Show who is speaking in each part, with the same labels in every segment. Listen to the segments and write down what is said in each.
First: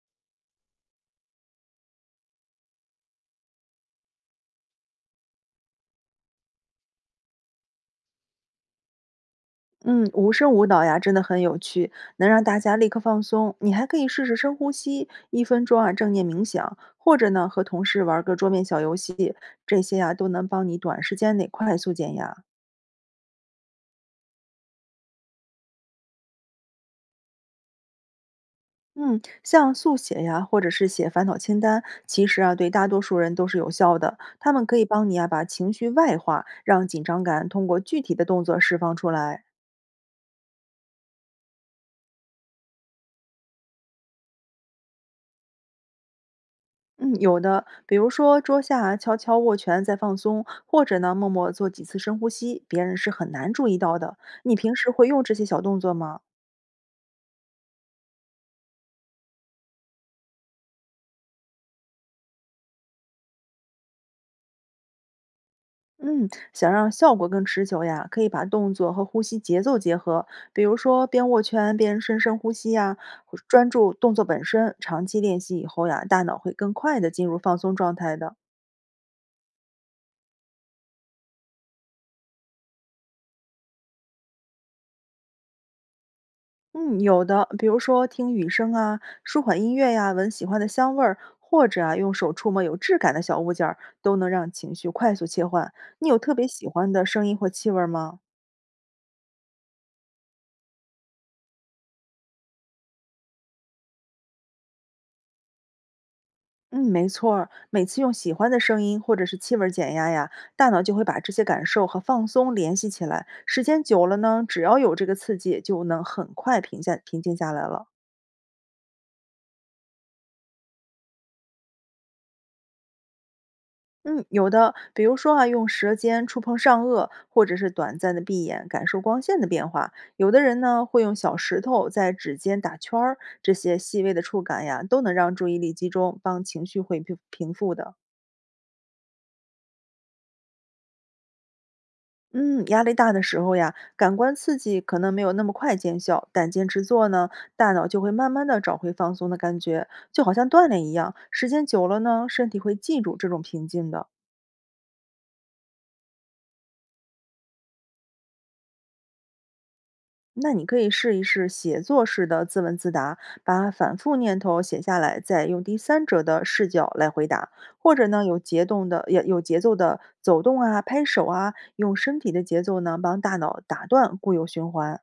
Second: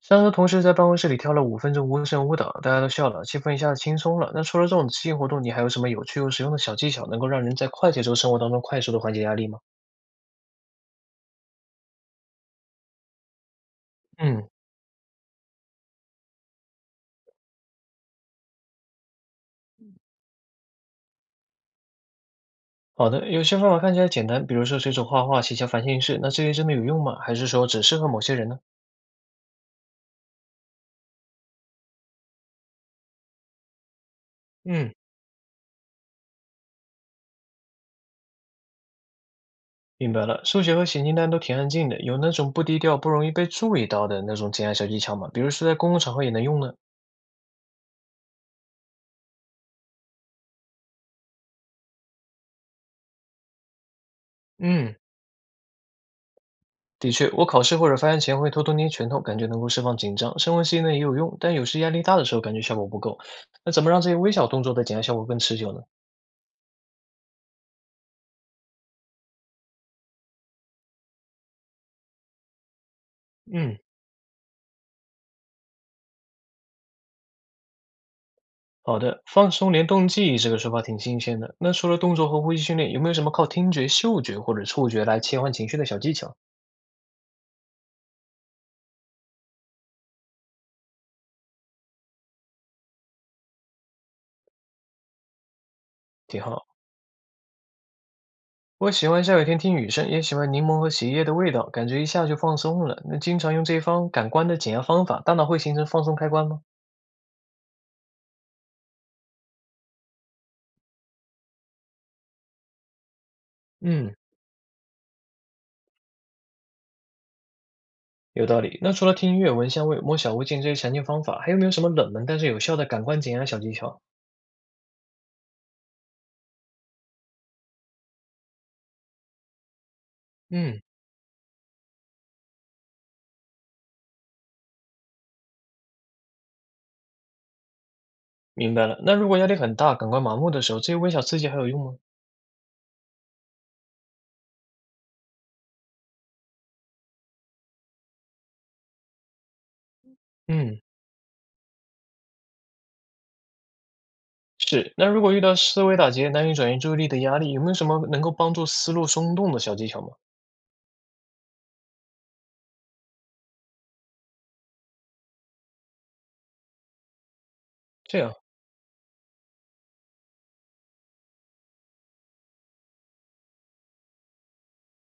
Speaker 1: 三个同事在办公室里跳了5分钟无声舞蹈，大家都笑了，气氛一下子轻松了。那除了这种即兴活动，你还有什么有趣又实用的小技巧，能够让人在快节奏生活当中快速的缓解压力吗？
Speaker 2: 嗯，无声舞蹈呀，真的很有趣，能让大家立刻放松。你还可以试试
Speaker 1: 嗯，
Speaker 2: 深呼吸，一分钟啊正念冥想，或者呢和同事玩个桌面小游戏，这些呀都能帮你短时间内快速减压。
Speaker 1: 好的，有些方法看起来简单，比如说随手画画、写下烦心事，那这些真的有用吗？还是说只适合某些人呢？
Speaker 2: 嗯，像速写呀，或者是写烦恼清单，其实啊对大多数人都是有效的。他们可以
Speaker 1: 嗯，
Speaker 2: 帮你啊把情绪外化，让紧张感通过具体的动作释放出来。
Speaker 1: 明白了，数学和写清单都挺安静的，有那种不低调、不容易被注意到的那种减压小技巧吗？比如说在公共场合也能用呢？
Speaker 2: 嗯，有的，比如说桌下悄悄握拳再放松，或者呢默默做几次深呼吸，别人是很难注意到的。你平时
Speaker 1: 嗯。
Speaker 2: 会用这些小动作吗？
Speaker 1: 的确，我考试或者发言前会偷偷捏拳头，感觉能够释放紧张。深呼吸呢也有用，但有时压力大的时候感觉效果不够。那怎么让这些微小动作的减压效果更持久呢？
Speaker 2: 嗯，想让效果更持久呀，可以把动作和呼吸节奏结合，比如说边握拳边深深呼吸呀，或专
Speaker 1: 嗯，
Speaker 2: 注动作本身。长期练习以后呀，大脑会更快的进入放松状态的。
Speaker 1: 好的，放松联动记忆这个说法挺新鲜的。那除了动作和呼吸训练，有没有什么靠听觉、嗅觉或者触觉来切换情绪的小技巧？
Speaker 2: 嗯，有的，比如说听雨声啊，舒缓音乐呀，闻喜欢的香味儿，或者啊用手触摸有质感的小物件儿，都能让情绪快速切换。你有特
Speaker 1: 挺
Speaker 2: 别喜
Speaker 1: 好。
Speaker 2: 欢的声音或气味儿吗？
Speaker 1: 我喜欢下雨天听雨声，也喜欢柠檬和洗衣液的味道，感觉一下就放松了。那经常用这一方感官的减压方法，大脑会形成放松开关吗？
Speaker 2: 嗯，没错儿，每次用喜欢的声音或者是气味儿减压呀，大脑就会把这些感受和放松联系起来。时间久
Speaker 1: 嗯，
Speaker 2: 了呢，只要有这个刺激，就能很快平静下来了。
Speaker 1: 有道理。那除了听音乐、闻香味、摸小物件这些常见方法，还有没有什么冷门但是有效的感官减压小技巧？
Speaker 2: 嗯，有的，比如说啊，用舌尖触碰上颚，或者是短暂的闭眼感受光线的变化。有的人
Speaker 1: 嗯，
Speaker 2: 呢，会用小石头在指尖打圈儿，这些细微的触感呀，都能让注意力集中，帮情绪会平复的。
Speaker 1: 明白了。那如果压力很大、感官麻木的时候，这些微小刺激还有用吗？
Speaker 2: 嗯，压力大的时候呀，感官刺激可能没有那么快见效，但坚持做呢，大脑就会慢慢的找回放松的感觉，就好像锻
Speaker 1: 嗯，
Speaker 2: 炼一样，时间久了呢，身体会记住这种平静的。
Speaker 1: 是。那如果遇到思维打结、难以转移注意力的压力，有没有什么能够帮助思路松动的小技巧吗？
Speaker 2: 那你可以试一试写作式的自问自答，把反复念头写下来，再用第三者的视角来回答，或者
Speaker 1: 这
Speaker 2: 呢
Speaker 1: 样
Speaker 2: 有节奏的走动啊、拍手啊，用身体的节奏呢帮大脑打断固有循环。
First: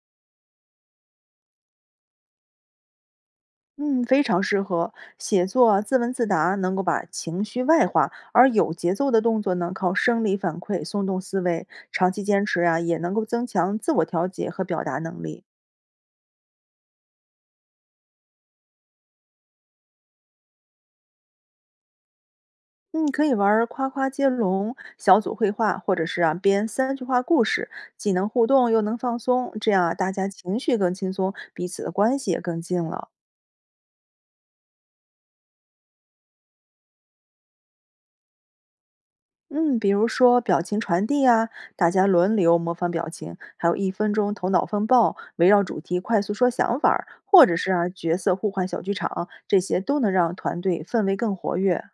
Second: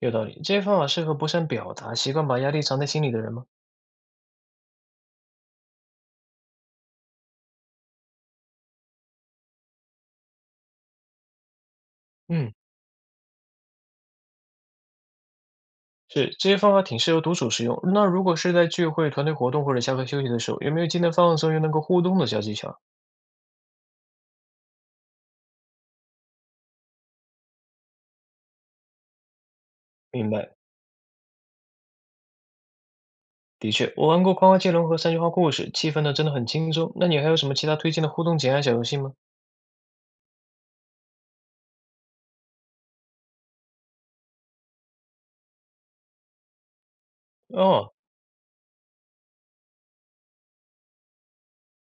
Speaker 1: 有道理。这些方法适合不善表达、习惯把压力藏在心里的人吗？
Speaker 2: 嗯，非常适合写作啊自问自答，能够把情绪外化，而有节奏的动作呢，靠生理反馈松动思维，长期坚
Speaker 1: 嗯，
Speaker 2: 持啊，也能够增强自我调节和表达能力。
Speaker 1: 是，这些方法挺适合独处使用。那如果是在聚会、团队活动或者下课休息的时候，有没有既能放松又能够互动的小技巧？
Speaker 2: 嗯，可以玩儿夸夸接龙、小组绘画，或者是啊编三句话故事，既能互动又能放松，这样啊大家
Speaker 1: 明白。
Speaker 2: 情绪更轻松，彼此的关系也更近了。
Speaker 1: 的确，我玩过夸夸接龙和三句话故事，气氛呢真的很轻松。那你还有什么其他推荐的互动减压小游戏吗？
Speaker 2: 嗯，比如说表情传递啊，大家轮流模仿表情，还有一分钟头脑风暴，围绕主题快速说想法儿或者是啊
Speaker 1: 哦，
Speaker 2: 角色互换小剧场，这些都能让团队氛围更活跃。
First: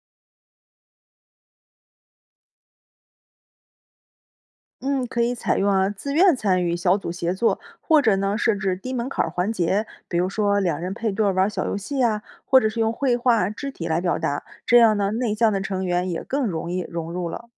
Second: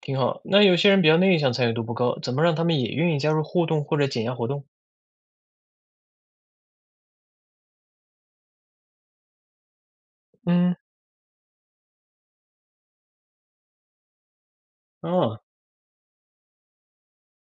Speaker 1: 挺好。那有些人比较内向，参与度不高，怎么让他们也愿意加入互动或者减压活动？
Speaker 2: 嗯，可以采用啊，自愿参与小组协作，或者呢设置低门槛儿环节，比如说
Speaker 1: 嗯，
Speaker 2: 2人配对儿玩儿小游戏呀，或者是用绘画、肢体来表达，这样呢内
Speaker 1: 哦，
Speaker 2: 向的成员也更容易融入了。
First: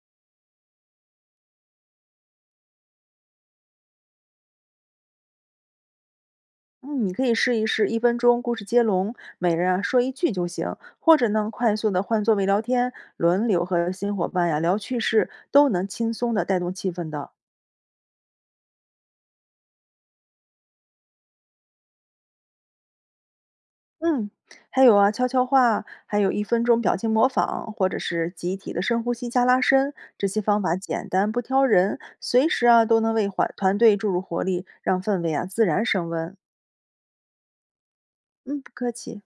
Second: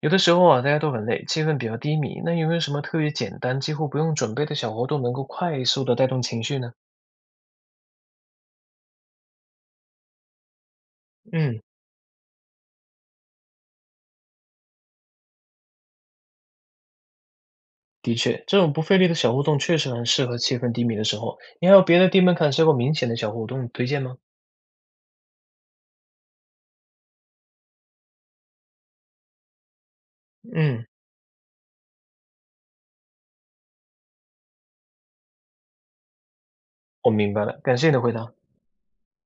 Speaker 1: 有的时候啊，大家都很累，气氛比较低迷，那有没有什么特别简单、几乎不用准备的小活动，能够快速的带动情绪呢？
Speaker 2: 嗯，你可以试一试一分钟故事接龙，每人啊说一句就行，或者呢
Speaker 1: 嗯，
Speaker 2: 快速的换座位聊天，轮流和新伙伴呀、聊趣事，都能轻松的带动气氛的。
Speaker 1: 的确，这种不费力的小互动确实很适合气氛低迷的时候。你还有别的低门槛效果明显的小活动推荐吗？
Speaker 2: 嗯，还有啊，悄悄话，还有一分钟表情模仿，或者是集体的深呼吸加拉伸，这些方法
Speaker 1: 嗯，
Speaker 2: 简单不挑人，随时啊都能为团队注入活力，让氛围啊自然升温。
Speaker 1: 我明白了，感谢你的回答。
Speaker 2: 嗯，不客气。